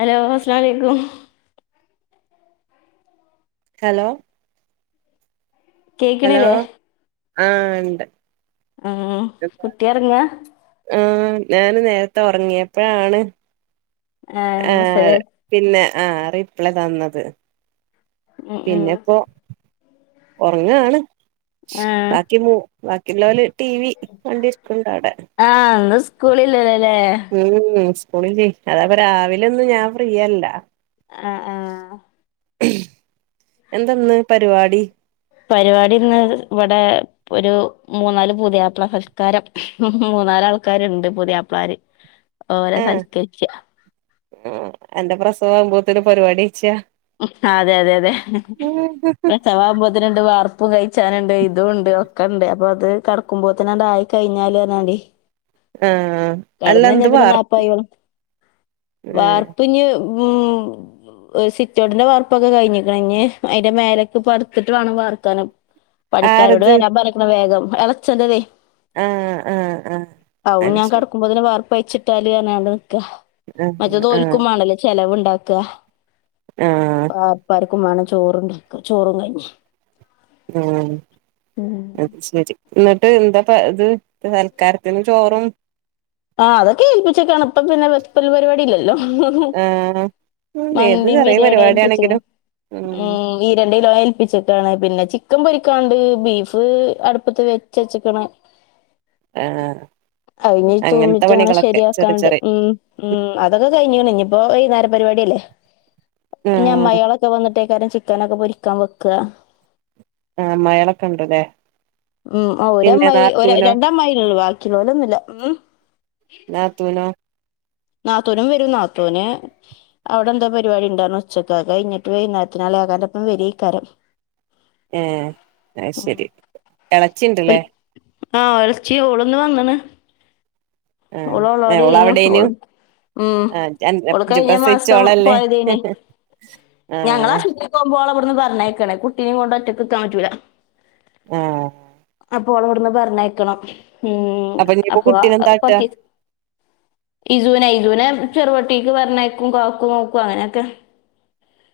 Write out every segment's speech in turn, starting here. Hello അസ്‌ലാം അലേക്കും. Hello. Hello കേക്കണില്ലേ ആ ഇണ്ട്. ഓ കുട്ടി ഒറങ്ങാ? ആഹ് ഞാന് നേരത്തെ ഉറങ്ങിയപ്പഴാണ് ആഹ് പിന്നെ ആ റിപ്ലൈ തന്നത്. ഉം ഉം പിന്നെപ്പോ ഒറങ്ങാണ് ആഹ് ബാക്കി മൂ ബാക്കിയുള്ളോല് ടി വി വണ്ടി ഇഷ്ടുണ്ടോ ആടെ ആ അന്ന് സ്കൂളില്ലല്ലോ അല്ലേ ഉം സ്കൂളില് അതാകുമ്പോ രാവിലെ ഒന്നും ഞാൻ ഫ്രീയല്ലാ. ആഹ്. ആഹ് എന്താ ഇന്ന് പരിപാടി? പരിപാടി ഇന്ന് ഇവിടെ. ഒരു മൂന്നാല് പുതിയാപ്ള സൽക്കാരം മൂന്നാല് ആൾക്കാരുണ്ട് പുതിയാപ്ളാര്. [inaudible] ഓരെ സൽക്കരിക്കാ എന്റെ പ്രസവ ആവുമ്പോത്തേന് പരിപാടി വച്ച്യാ. അതെ അതെ അതെ പ്രസവാവുമ്പോ ഇതിനണ്ട് വാർപ്പ് കഴിച്ചാനുണ്ട്. ഇതുണ്ട്. ഒക്കെണ്ട് അപ്പൊ അത് കടക്കുമ്പോത്തിനണ്ടായി കയ്ഞ്ഞാലർഞ്ഞാണ്ടെയ് ആഹ് അല്ല കെടന്നഴിഞ്ഞാ എന്ത് പിന്നെ വാർ നാപ്പയോളും ആഹ് വാർപ്പ് ന്ന് ഉം [unintelligible] റ്റോട്ടിന്റെ വാർപ്പൊക്കെ കഴിഞ്ഞേക്ക്ണ്. ‌ നി അയ്ന്റെ മേലക്കെ പട്ത്തിട്ട് വേണം വാർക്കാന് പണിക്കാരോട് ആരത് വരാൻ പറഞ്ഞ്ക്ക്ണ്‌ വേഗം. എളച്ചൻ്റതേയ് ആഹ് ആഹ് ആഹ് അവും അത് ഞാൻ ശരി കെടക്കുമ്പോത്ത്ന് വാർപ്പയിച്ചിട്ടാല്ർഞ്ഞാണ്ട് നിക്കാ ആഹ് ആഹ് മറ്റേതോൽക്കുമ്മാണല്ലേ ചെലവുണ്ടാക്ക്ക ആഹ് വാർപ്പാർക്കും മാണം ചോറും ചോറും കഞ്ഞിം ഏ അത്ചരി ന്നിട്ട് എന്താ പ്പ ത്.. സൽക്കാരത്തിന് ചോറും ആഹ്., അതൊക്കെ ഏൽപ്പിച്ചക്കാണ്. പ്പ പിന്നെ വെപ്പല് പരിപാടില്ലല്ലോ ഹ്‌ഹ്ഹും. ആഹ് ഉം ഏത് മന്തിം ചെറിയ ബിരിയാണിം ഏൽപ്പിച്ച്ക്ക്ണ്. പരിപാടിയാണെങ്കിലും ഉം... ഈരണ്ട് കിലോ ഏൽപ്പിച്ചക്കാണ്. പിന്നെ ചിക്കൻ പൊരിക്കാണ്ട്. ബീഫ് അടുപ്പത്ത് വെച്ചച്ച്ക്ക്ണ് ആഹ് അ തൂമിറ്റ് അങ്ങനെ ശരിയാക്കാണ്ട്. ഉം ഉം അതൊക്കെ കഴിഞ്ഞിക്ക്ണ്‌. നിപ്പോ വൈന്നേരപരിപാടിയല്ലേ ആഹ് ന്യമ്മായിയാളൊക്കെ വന്നിട്ടേക്കരം ചിക്കനൊക്കെ പൊരിക്കാൻ വെക്ക അമ്മായിളൊക്കെ ഉണ്ട്ല്ലേ ഉം അ പിന്നെ ഒരമ്മായി ഒര് നാത്തൂനോ രണ്ടമ്മായി അല്ലേള്ളൂ വാ കിളോലൊന്നുല്ല ഉം നാത്തൂനോ? നാത്തൂനും വരും നാത്തൂന്.. അവിടെ എന്തോ പരിപാടിണ്ടർഞ്ഞ് ഉച്ചക്ക്. അത് കഴിഞ്ഞിട്ട് വൈന്നേരത്തിനള്യാക്കാൻ്റൊപ്പം വര്വേക്കാരം ഏ അഅ്ശരി എളച്ചിണ്ട്ലേ ആ എൾച്ചി ഓള്ന്ന് വന്ന്ണ് ഓള് ആഹ് ഓള് ഓളോടേനു... അവിടേനു ഓള് ഉം.. ആഹ് അന്റെ ഓള് ഇജ്ജ് കയ്ഞ്ഞ മാസം പ്രസവിച്ചോളല്ലേ പോയതേനി. ഞങ്ങള ആഹ് [inaudible] പോകുമ്പോളെവട്ന്ന് പറഞ്ഞേക്കണെ. കുട്ടിനിം കൊണ്ട് ഒറ്റക്ക്ക്കാൻ പറ്റൂല ഏ.... അപ്പോളവട്ന്ന് പറഞ്ഞേക്കണം. ഉം ഇനിയിപ്പോ അപ്പൊ കുട്ടീനെന്താട്ടാ പത്തി ഇസൂനെ ഇസൂനെ ചെറുവട്ടീക്ക് പറഞ്ഞയക്കും. കാക്കു നോക്കും അങ്ങനൊക്കെ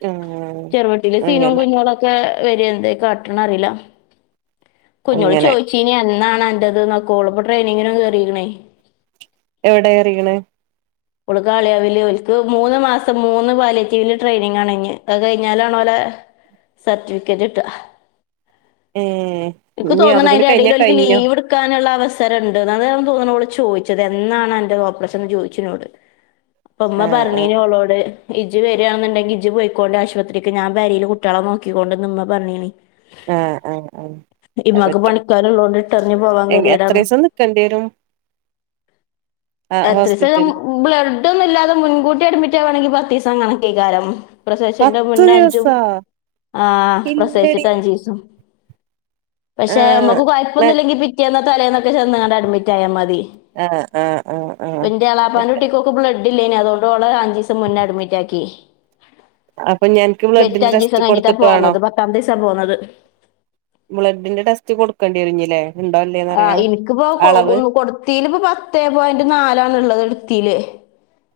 തന്നേ... ചെറുവട്ടീലെ സിനും കുഞോളൊക്കെ വര് എന്തേ കാട്ടണേ അറീല കുഞ്ഞോള് അങ്ങനെ ചോയ്ച്ചീനി എന്നാണ് അന്റത് നൊക്കെ. ഓള്പ്പൊ ട്രെയിനിങ്ങിനൊ കേറിക്ക്ണേ എവിടെ കേറീക്ക്ണ ഓള് കാളികാവില്. ഓൽക്ക് മൂന്ന് മാസം മൂന്ന് പാലിയേറ്റീവില് ട്രെയിനിങ്ങാണ് ന്നി അഅ് കഴിഞ്ഞാലാണോലെ സർട്ടിഫിക്കറ്റ്ട്ട ഏ ഇൻക്ക് ഇനി തോന്ന്ണ് അതും കൂടി അയ്ന്റെ കഴിഞ്ഞാ എടേല് ഓൽക്ക് കഴിഞ്ഞോ ലീവ് ട് ക്കാന്ള്ള അവസരണ്ട്. അതാണ് തോന്നണോള് ചോയ്ച്ചത്. എന്നാണൻ്റെ ഓപ്പറേഷൻ ന്ന് ചോയ്ച്ച്ന്നോട് [inaudible] പ്പമ്മ ആഹ് ആഹ് പറഞ്ഞീനി ഓളോട് ഇജ് വരാന്ന്ണ്ടെങ്കി ഇജ് പൊയിക്കോണ്ടി ആശുപത്രിക്ക്, ഞാൻ പെരേല് കുട്യളെ നോക്കിക്കൊണ്ട് ന്ന്മ്മ പറഞ്ഞീനി ഏ... ഏ... ഇമ്മക്ക് എഅഅ്പറ്റും പണിക്കാരുള്ളോണ്ട് ഇട്ടെറിഞ്ഞ് പോവാൻ എങ് ഗതികേടാണ് എത്രീസം നിക്കേണ്ട്യേരും എത്രീസം ഞം ഹോസ്പിറ്റലിൽ ബ്ലഡ്ഡൊന്നുല്ലാതെ മുൻകൂട്ടി അഡ്മിറ്റാവാണെങ്കിൽ പത്തിസം കണക്കേകാരം പ്രസവിച്ചന്റെ പത്ത് മുന്നേ അഞ്ചും, ദിവസാ ആ ഇല്ലടി പ്രസിച്ചിട്ട് അഞ്ചീസും പക്ഷെ.. ആഹ് അമ്മക്ക് കൊയപ്പൊന്നും ല്ലെങ്കി പിറ്റേന്നോ തലേന്നൊക്കെ ചെന്ന് കാണ്ട് അഡ്മിറ്റായ മതി ആഹ് ആഹ് ഊ അ പ്പൻ്റെ എളാപ്പാൻ്റെ കുട്ടിക്കൊക്കെ ബ്ലഡ് ഇല്ലേനി അതോണ്ട് ഓളെ അഞ്ചീസം മുന്നെ അഡ്മിറ്റാക്കി അപ്പൊ ഞൻക്ക് പെറ്റ ബ്ലഡിന്റെ ടെസ്റ്റ് ഞ്ചീസം കഴിഞ്ഞിട്ടാ കൊടുത്തിട്ട് വേണോ പോന്നത്. പത്താമത്തെസാ പോന്നത് ബ്ലഡിന്റെ ടെസ്റ്റ് കൊടുക്കണ്ടി വരു ഞ്ഞില്ലേ.. ആ എനിക്കിപ്പോ ആ കൊ [inaudible] കൊടു ത്തിൽ ഇപ്പ പത്ത്പോയിന്റ് നാലാണ്ള്ളത് എടുത്തി ല്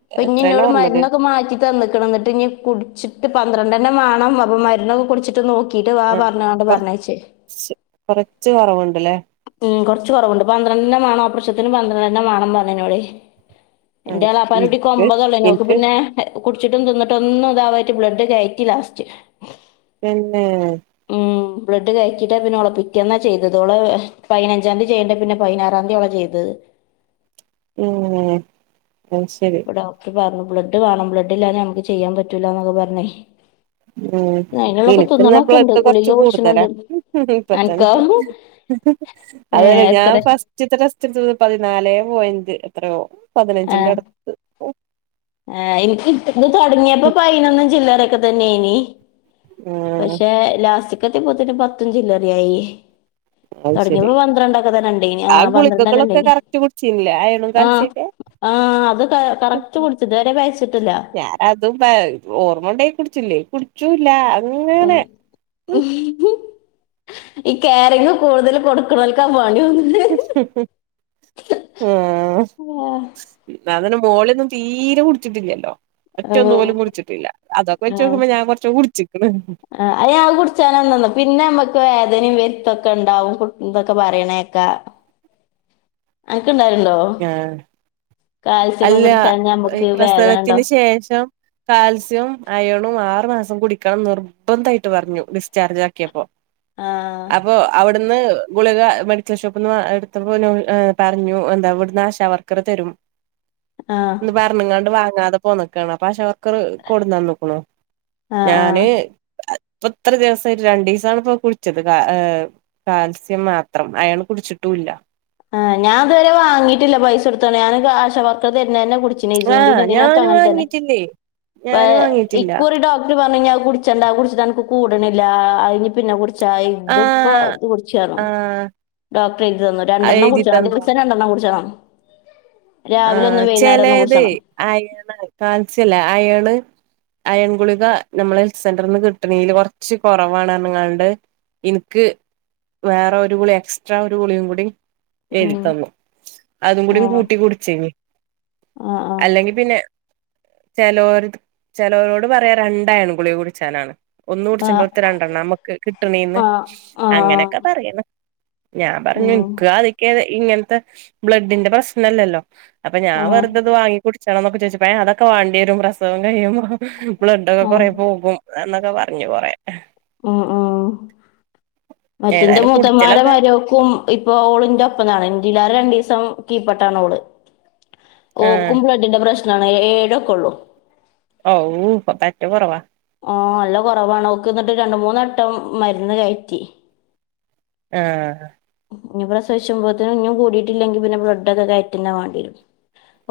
ഇപ്പൊ എത്രയാ ഇഞ്ഞിന്നോട് നോർമല് മരുന്നൊക്കെ മാറ്റി തന്നക്കണ് ഇ ന്നട്ട് ഇഞ്ഞി കുടിച്ചിട്ട് പന്ത്രണ്ടെണ്ണം മാണം അപ്പൊ മരുന്നൊക്കെ കുടിച്ചിട്ട് നോക്കി ക്കീട്ട് വാ പറഞ്ഞാണ്ട് പറഞ്ഞയചേ കുറച്ച് കുറവുണ്ട്ലെ ഉം കുറച്ച് കുറവുണ്ട്. പന്ത്രെണ്ണം വേണം ഓപ്രശത്തിന് പന്ത്രണ്ടെണ്ണം വേണം പറഞ്ഞു ന്നോടായ് ആഹ് എന്റെളാപ്പാന്റെ കുട്ടിക്ക്‌ ഇനിക്ക് കൊമ്പതൊള്ളൂയ്നു ഓക്ക്‌ എനിക്ക് പിന്നെ എകുടിച്ചിട്ടും തിന്നിട്ടും ഒന്നു താാവായിട്ട് ബ്ലഡ് കയറ്റി ലാസ്റ്റ് പിന്നേ.... ഊമ്.. ബ്ലഡ് കയറ്റിട്ടപിന്നെ ഓളേ പിറ്റേന്നാ ചെയ്തത് ഓളെ പയിനഞ്ചാംന്തി ചെയ്യേണ്ട പിന്നെ പയിനാറാന്തി ഓളെ ചെയതത് ഏ...... അത് ശരി ഇപ്പൊ ഡോക്ടർ പറഞ്ഞു ബ്ലഡ് വേണം ബ്ലഡ് ഇല്ലാഞമ്മക്ക് ചെയ്യാൻ പറ്റൂല എന്നൊക്കെ പറഞ്ഞേ ഉം.. അതിനുള്ളൊക്കെ എനിക്ക് ന്നാ തിന്നണൊക്കെ ഉണ്ട് ബ്ലഡ് ഗുളിക കൊറച്ച് കൂടുതലാ കുടിച്ചണണ്ട് ഹ് അനക്കോ ഇപ്പത്തന്നെഹ് ഹ് [inaudible] അലതല്ല ഏഹ് ഞാൻ എത്ര ഫസ്റ്റ് [inaudible] പതിനാലേ പോയിന്റ് എത്രയോ പതിനഞ്ചിന്റെ അടു ആ എനിക്ക് ഇട് തക്കുണ് തുടങ്ങിയപ്പോ പതിനനൊന്നും ചി ല്ലറൊക്കെ തന്നെയനി ഉം പക്ഷെ ലാസ്റ്റ്ക്കത്തിപോത്തിന് പത്തുംഞ്ചില്ലറിയായി അത് ശരി തുടങ്ങിയപ്പോ പന്ത്രണ്ടൊക്കെതന്നെണ്ടായനി ആ ഗുളികകളൊക്കെ പന്ത്രണ്ടന്നണ്ടായിനി..... കറക്റ്റ് കുടിച്ചില്ലേ അയണും ആഹ് കാൽസ്യൊക്കെ ആ.. അത് ക കറക്റ്റ് കുടിച്ച്. ഇത് വരെ വയച്ചിട്ടില്ല ഞാന അതും [inaudible] ഓർമ്മ ഉണ്ടങ്കി കുടിച്ചുംല്ലെങ്കി കുടിച്ചൂല്ല ഉം അങ്ങനെ ഹ് ഹും. ഈ കയറിങ് കൂടുതൽ കൊടുക്കണോൽക്ക പണി തോന്നുന്നെ ഹ് ഹ് ഹും.. ആഹ ആഹ [inaudible] ന്നാ തന്നെ മോളിഒന്നും തീരെ കുടിച്ചിട്ടില്ലല്ലോ ഒറ്റ ആഹ് ഒന്നു പോലും കുടിച്ചിട്ടില്ല അതൊക്കെ വെച്ച് ആഹ് നോക്കുമ്പോ ഞാൻ കുറച്ച് കുടിച്ചിക്കണ് ആ അയാ കുടിച്ചാല തന്ന പിന്നെ അ അത് കുടിച്ചാലെന്തന്നോ നമ്മക്ക് വേദനയും വെരുത്തൊക്കെ ണ്ടാവുംഹ് ഇതൊക്കെ പറയണേക്കാ [unintelligible] അനക്ക്ണ്ടാകല്ണ്ടോ? ആഹ് അല്ല ഈ വേദന പ്രസവത്തിന് ഉണ്ടാവും ശേഷം കാൽസ്യവും അയേണും ആറു മാസം കുടിക്കണം നിർബന്ധമായിട്ട് പറഞ്ഞു ഡിസ്ചാർജ് ആക്കിയപ്പോ ആ അപ്പൊ അവിട് ന്ന് ഗുളിക മെഡിക്കൽ ഷോപ്പ്ന്ന് എടുത്തപ്പൊ നൂ പറഞ്ഞു എന്താ ഇവിടുന്ന് ആശാവർക്കർ തരും ആ ഇന്ന് പറഞ്ഞങ്ങാണ്ട് വാങ്ങാതെ പോന്നക്കാണ് അപ്പൊ ആശാ വർക്കർ കൊടുന്ന ന്നുക്കുണു.. ആ ആ ഞാന്.. പ്പൊ ഇത്ര ദിവസായിട്ട് രണ്ടീസാണ് ഇപ്പ കുളിച്ചത് കാ ഏർ കാൽസ്യം മാത്രം അയേണ് കുടിച്ചിട്ടൂല്ല.. ആ ഞാൻതുവരെ വാങ്ങയിട്ടില്ല പൈസ കൊടുത്ത്കാണ്ട് ഞാൻ ആശാവർ [inaudible] തേര്ണതെന്നെ കുടിച്ചി ആഹ് നിഅങ്ങനെ ഞാന് തന്നെ. വാങ്ങിട്ടില്ലേ ഞാന് വയ് വാങ്ങിട്ടില്ല ഇക്കുറി ഡോ ഓല് പറഞ്ഞു ഇഞ്ഞി കുടിച്ചണ്ട അത് കുടിച്ചട്ട്നക്ക് കൂടണില്ല അത് പിന്നെകുട് ചായ് ഇത്പ്പോ ആഹ് ഇത് കുടിചാണോ ആഹ് ഡോക്ടറെഴുതിതന്നു രണ്ടെണ്ണം കുടി എഴുതി ചണം തന്ന് ദിവസം രൻ ണ്ടെണ്ണം കുടിച്ചണോ ആ.. ഒന്ന് ചെലേത് കുടിച്ചണം അയേണാണ് കാൽസ്യം ഇല്ലെ അയണ് അയൺ ഗുളിക നമ്മളെ ഹെൽ സെന്ററിൽന്ന് കിട്ട ണേല് കുറച്ച് കുറവാണ്റഞ്ങ്ങാണ്ട് ഇൻക്ക് വേറെ ഒരു ഗുളി എക്സ്ട്രാ ഒരു ഗുളിയും കൂടി ഉം എഴുതിത്തന്നു. അതും ആ കൂടികൂട്ടി കുടിച്ചേനി.. അല്ല ആഹ് അല്ലെങ്കി പിന്നെ ചിലോര്ത് ചേലോരോട് പറയരണ്ടയേൺ ഗുളിക കുടിച്ചാനാണ് ഒന്ന് കുടിചണ്ട ആഹ് ടത്ത് രണ്ടെണ്ണമ്മുക്ക് കിട്ടണീന്ന് ആഹ് ആഹ് അങ്ങനെയൊക്കെ പറയുന്ന് ഞാൻ പറഞ്ഞു ഉം ന്ക്ക് അത്യൊക്കെ ഇങ്ങനത്തെ ബ്ലഡിന്റെ പ്രശ്നല്ലല്ലോ അപ്പൊ ഞാ ആഹ് വെറുതത് വാങ്ങി കുടിച്ചണംണന്നൊ ചോദിച്ചപ്പ അതൊക്കെ വണ്ടിയരും പ്രസവം കിയുമ്പോ. ബ്ലഡൊക്കെ ആഹ് കൊറെ പോകും എന്നൊക്കെ പറഞ്ഞു കൊറേ ഉം ഉം മറ്റിന്റെ ഏതായാലും മുതന്മാര കുടിച്ചലൊക്കെ ഭാര്യോക്കും ഇപ്പൊ ഓളിന്റെ ഒപ്പാത്ണ് ഇല്ലും രണ്ടു ദിവസം കീപ്പർട്ടാണ് ഓള് ആഹ് ഓക്കുമ്പോള് ട്ടിന്റെ പ്രശ്നാണ് ഏഴൊക്കെ ഒള്ളു ഔ പ്പ പറ്റ് കുറവാ ഓ നല്ല കുറവാണക്ക് എന്നിട്ട് രണ്ട മൂന്നെട്ടം മരുന്ന് കയറ്റി ആഹ് ഇനി പ്രസവിച്ചുമ്പോത്ത്ന് ഇനീം കൂടിയിട്ടില്ലങ്കിൽ പിന്നെ ബ്ലഡൊക്കെ കയറ്റുന്ന വേണ്ടീരും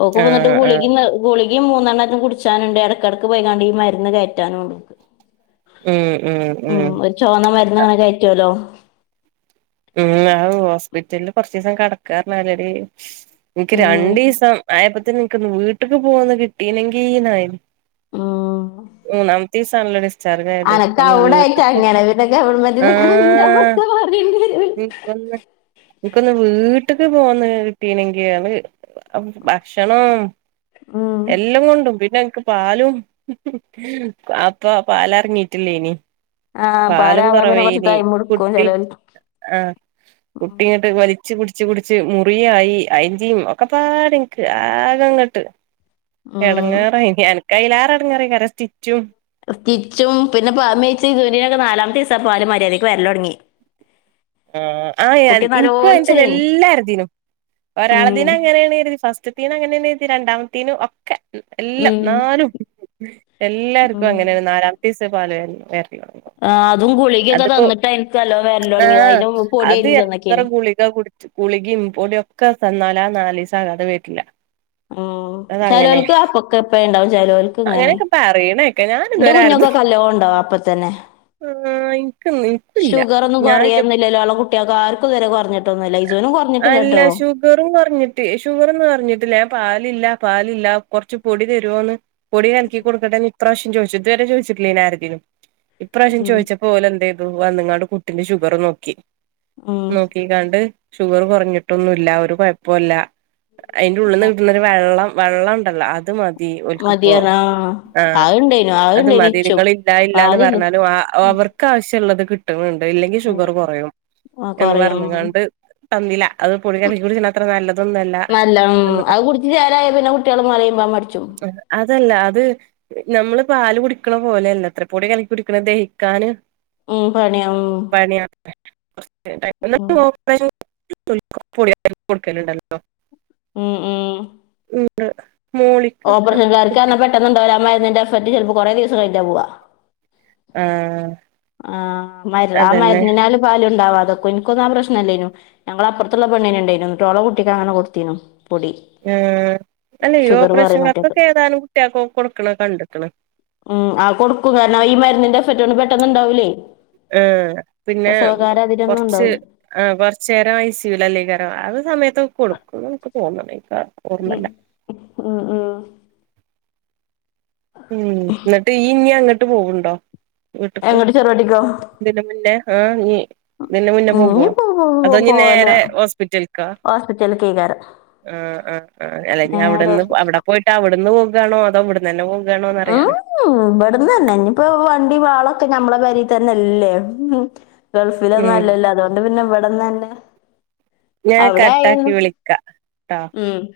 ഓക്ക് പോന്നിട്ട് ആഹ് ആഹ് കുളിക്കുന്ന് ഗുളികീം മൂന്നെണ്ണും കുടിച്ചാനുണ്ട് ഇടക്കിടക്ക് പോകാണ്ട് ഈ മരുന്ന് കയറ്റാനുംണ്ട് ഉം ഉം ഉം ചോന്ന മരുന്നങ്ങനെ കയറ്റുല്ലോ ഉം ആ ഹോസ്പിറ്റലില് കൊറച്ച ദിവസം കെടക്കാര്ന്നാല്ലാ എനിക്ക് ഉം രണ്ടിവസം ആയപ്പത്തന് നിനിക്കൊന്ന് വീട്ടക്ക് പോകന്ന് കിട്ടീനെങ്കി നായന് ഉം ഉംമൂന്നാമത്തീസണലോ ഡിസ് അനക്കവിട ആയിട്ട് അങ്ങനെ പിന്നെ ഗവൺമെന്റൽ [unintelligible] മാറി കൊ [unintelligible] നിനക്കൊന്ന് വീട്ടക്ക് പോന്നന്ന് കിട്ടീനെങ്കിൽ ഭക്ഷണം ഉം എല്ലാം കൊണ്ടും പിന്നെനക് പാലും അപ്പ പാല എറങ്ങിട്ടില്ലേ നി ആഹ് പാലും പാലാവാൻ പിന്നെ കൊറവേ കൊറച്ച് നീ. ടൈം എടുക്കും കുട്ടി ചെലോൽക്ക് ആഹ് കുട്ടിങ്ങ വലിച്ച് കുടിച്ച് കുടിച്ച് മുറിയായി. അയിൻ്റിം ഒക്കെപാടെൻക്ക് ആകെങ്ങട്ട്, ഉം എടങ്ങേറെയ്നി. എൻക്ക് അയിലാറെ എട്ങ്ങാറെയ്കാരം. സ്റ്റിച്ചും തിച്ചും പിന്നെ പ മേച്ചക്കെ നാലാമത്തെ വസിയ ആ പാല് മര്യാദയ്ക്ക് വരല് തൊടങ്ങി ആഹ് എന്ക്കും അന്നെ നലോളിച്ചലേനി എല്ലാരുദീനും ഒരാള ഉം ദിന അങ്ങനെയാണ് കരുതി ഫസ്റ്റ്- തീന് അങ്ങനെന്നെരുതീ ഇത് രണ്ടാമ തീനും ഒക്കേ എല്ലാം ഉം നാലും എല്ലാവർക്കും ഉം അങ്ങനെ ഒരു നാലാമത്തെസി പാല് വരല് വേറെ ആഹ് അതും ഗുളികൊക്കെ തന്നിട്ട് എനിക്കല്ലോ വെ- ആഹ് അത് എത്ര ഗുളിക കുടി ഗുളികേം പൊടിയൊക്കെ തന്നാല ആ നാല്സാതെ വരില്ല. ആഹ് ചെലോല് ക്ക് അപ്പൊക്കെ എപ്പ ഉണ്ടാവും ചെലോല്ക്ക് ഇങ്- അങ്ങന്യൊക്കെ പറിണേക്കാ. ഞാൻ ന്റെ ഇതുവരെ ആര്തും കുഞ്ഞൊക്കൊക്കെ കല്ലോണ്ടാ അപ്പൊത്തന്നെ. ആഹ്, ഇൻക്ക്ന്ന് ഷുഗറൊന്നും കൊറയൊന്നില്ലല്ലോ. ഞാളെ കുട്ട്യേൾക്കൊ ആര്ക്കും ഇതരെ കൊർഞ്ഞിട്ടൊന്നുല്ല. ഹിസൂനും അല്ല കൊർഞ്ഞിട്ടില്ലട്ടോ. ഷുഗറും കൊർഞ്ഞിട്ട് ഷുഗറൊന്നും കൊർഞ്ഞിട്ടില്ല. ഞാൻ പാലില്ല പാലില്ല കൊർച്ച് പൊടി തരോന്ന് പൊടി കലക്കി കൊടുക്കട്ടെന്ന് ഇ പ്രാവശം ചോയിച്ച് ഇതുവരെ ചോയ്ചിട്ടില്ലേര്ന്നു ആരതിനും ഇപ്രാശ്യം ഉം ചോയിച്ചപ്പൊ ഓല് എന്തെയ്തു, വന്ന്ങ്ങാണ്ട് കുട്ടിന്റെ ഷുഗറും നോക്കി. ആഹ്. കീകാണ്ട്, ഷുഗർ കൊർഞ്ഞിട്ടൊന്നുല്ല. ഒരു കൊഴപ്പോല്ല. അയിന്റെ ഉള്ള്ന്ന് ആ, കിട്ട്ണൊരു വെള്ളം, വെള്ളംണ്ടല്ലോ അത് മ തി ഓൽക്ക്പ്പോ മതിയാണ് ആ ആഹ്, അതുണ്ടേനു അത് അതുണ്ടേനു മതി. ഇച്ചും നിങ്ങള് ഇല്ല, ഇല്ലാന്ന് പാലില്ല പർഞ്ഞാലും ആഹ്, ഉം, ഓവർ ക്കാവശ്യള്ളത് കിട്ട്ണ് ണ്ട്. ഇല്ലെങ്കി ഷുഗർ ഉണ്ട്. കൊറയും. ആ, എന്ന് കുറയും പർഞ്ഞിങ്ങാണ്ട്, തന്നില്ല അത് പൊടി ഉം, കലക്കി കുടിക്ക്ണ ത്ര നല്ലതൊന്നുഅല്ല. നല്ല ഉം, അഅ് കുട്ച്ച് ചേലായാ പിന്നെ കുട്ട്യള് മൊലീമ്പാൻ മട്ച്ചും. അതല്ല അത്. നമ്മള് പാല് കുടിക്കണ പോലെയല്ലാത്രേ, പൊടി കൽക്കി കുടിക്ക്ണ ദഹിക്കാന് ഉം, പണിയ ഉം. [unintelligible] [unintelligible] ന്നട്ട് ഓപ്പറേഷൻ [unintelligible] പൊടി കൽക്കി കൊട്ക്കല്ണ്ടല്ലോ. ഉം, ഉം. ണ്ട്. മോളിക്കക്കെ [unintelligible] ന്നൊന്നുണ്ടാവൂല. ആ മര്ന്നിന്റെ എഫക്ട് ചെൽപ്പോ കൊറേ ദിവസം കയ്ഞ്ഞിട്ടാ പോവ. ആഹ്. ആഹ് മര് ആ അതന്നെ മര്ന്നിനാല് പാല് ഉണ്ടാവാതെക്കും ഇന്ക്കൊന്നും ആ പ്രശ്നല്ലേനു ഞങ്ങള അപ്പർത്ത്ള്ള പെണ്ണിനിണ്ടെയ്നു. ന്നട്ട് ഓളെ കുട്ടിക്കങ്ങനെ കൊട്ത്തിനു. ഏഹ്, അല്ലയീ ഓപ്പറേഷൻ കുറയുന്ന കുട്ടിയക്ക് കാർക്കൊക്കെ ഏതാനും കുട്ട്യേക്കൊക്കെ കൊടുക്ക്ണ കണ്ട്ക്ക്ണ്. ഉം, ആ കൊട്ക്കും കാരണം, ഈ മര്ന്നിന്റെ എഫറ്റോണ്ട് പെട്ടന്നിണ്ടാവൂലേ. ആഹ്, പിന്നേ അതിലൊന്നും കൊർച്ച് ഉണ്ടാവൂല ആ കൊർച്ചേരം ഐസിയു ലല്ലെയ്‌ക്കാരം. ആഹ് സമയത്തൊക്കെ കൊട്ക്കും. [unintelligible] എനക്ക് തോന്ന്ണെയ്ക്കാരം. ഉം, ഉം, ഉം, ഉം ഉം, ന്നട്ട് യ്യ് ഞ്ഞ്യങ്ങട്ട് പോവ്ണ്ടോ? വീട്ട്ക്കാ. എങ്ങട്ട് ചെറുവാടിക്കോ ഇതിൻ്റെ മുന്നേ ആഹ്, നീ ഇതിൻ്റെ മുന്നെ ഉം പോകോ. ഇഞ്ഞിപ്പോ അതോ ഞ്ഞി പോവല നേരെ ഹോസ്പിറ്റൽക്കാ. ഹോസ്പിറ്റലിക്കേക്കാരം ആഹ്, ആഹ്, ആഹ്, അല്ലെങ്കി നേരെ അവിടന്ന് അവിടെ ഹോസ്പിറ്റൽക്ക് പോയി, അവ്ട്ന്ന് പോകാണോ, അതോ ഇവ്ട്ന്നെന്നെ പോകാണോന്നറിയാനാ. ഉം, വട്ന്നെന്നെ. ഞ്ഞിപ്പോ വണ്ടിം ആളൊക്കെ ഞമ്മളെ പെരീ തെന്നെല്ലേ. ഉം ഗൾഫിലൊന്നും ഉം അല്ലല്ലോ അതൊണ്ട് പിന്നെ ഇവട്ന്നന്നേ ഞാൻ അവിടെ കട്ടാക്കി ആയാന്നു വിളിക്കാ ട്ടാ ഉം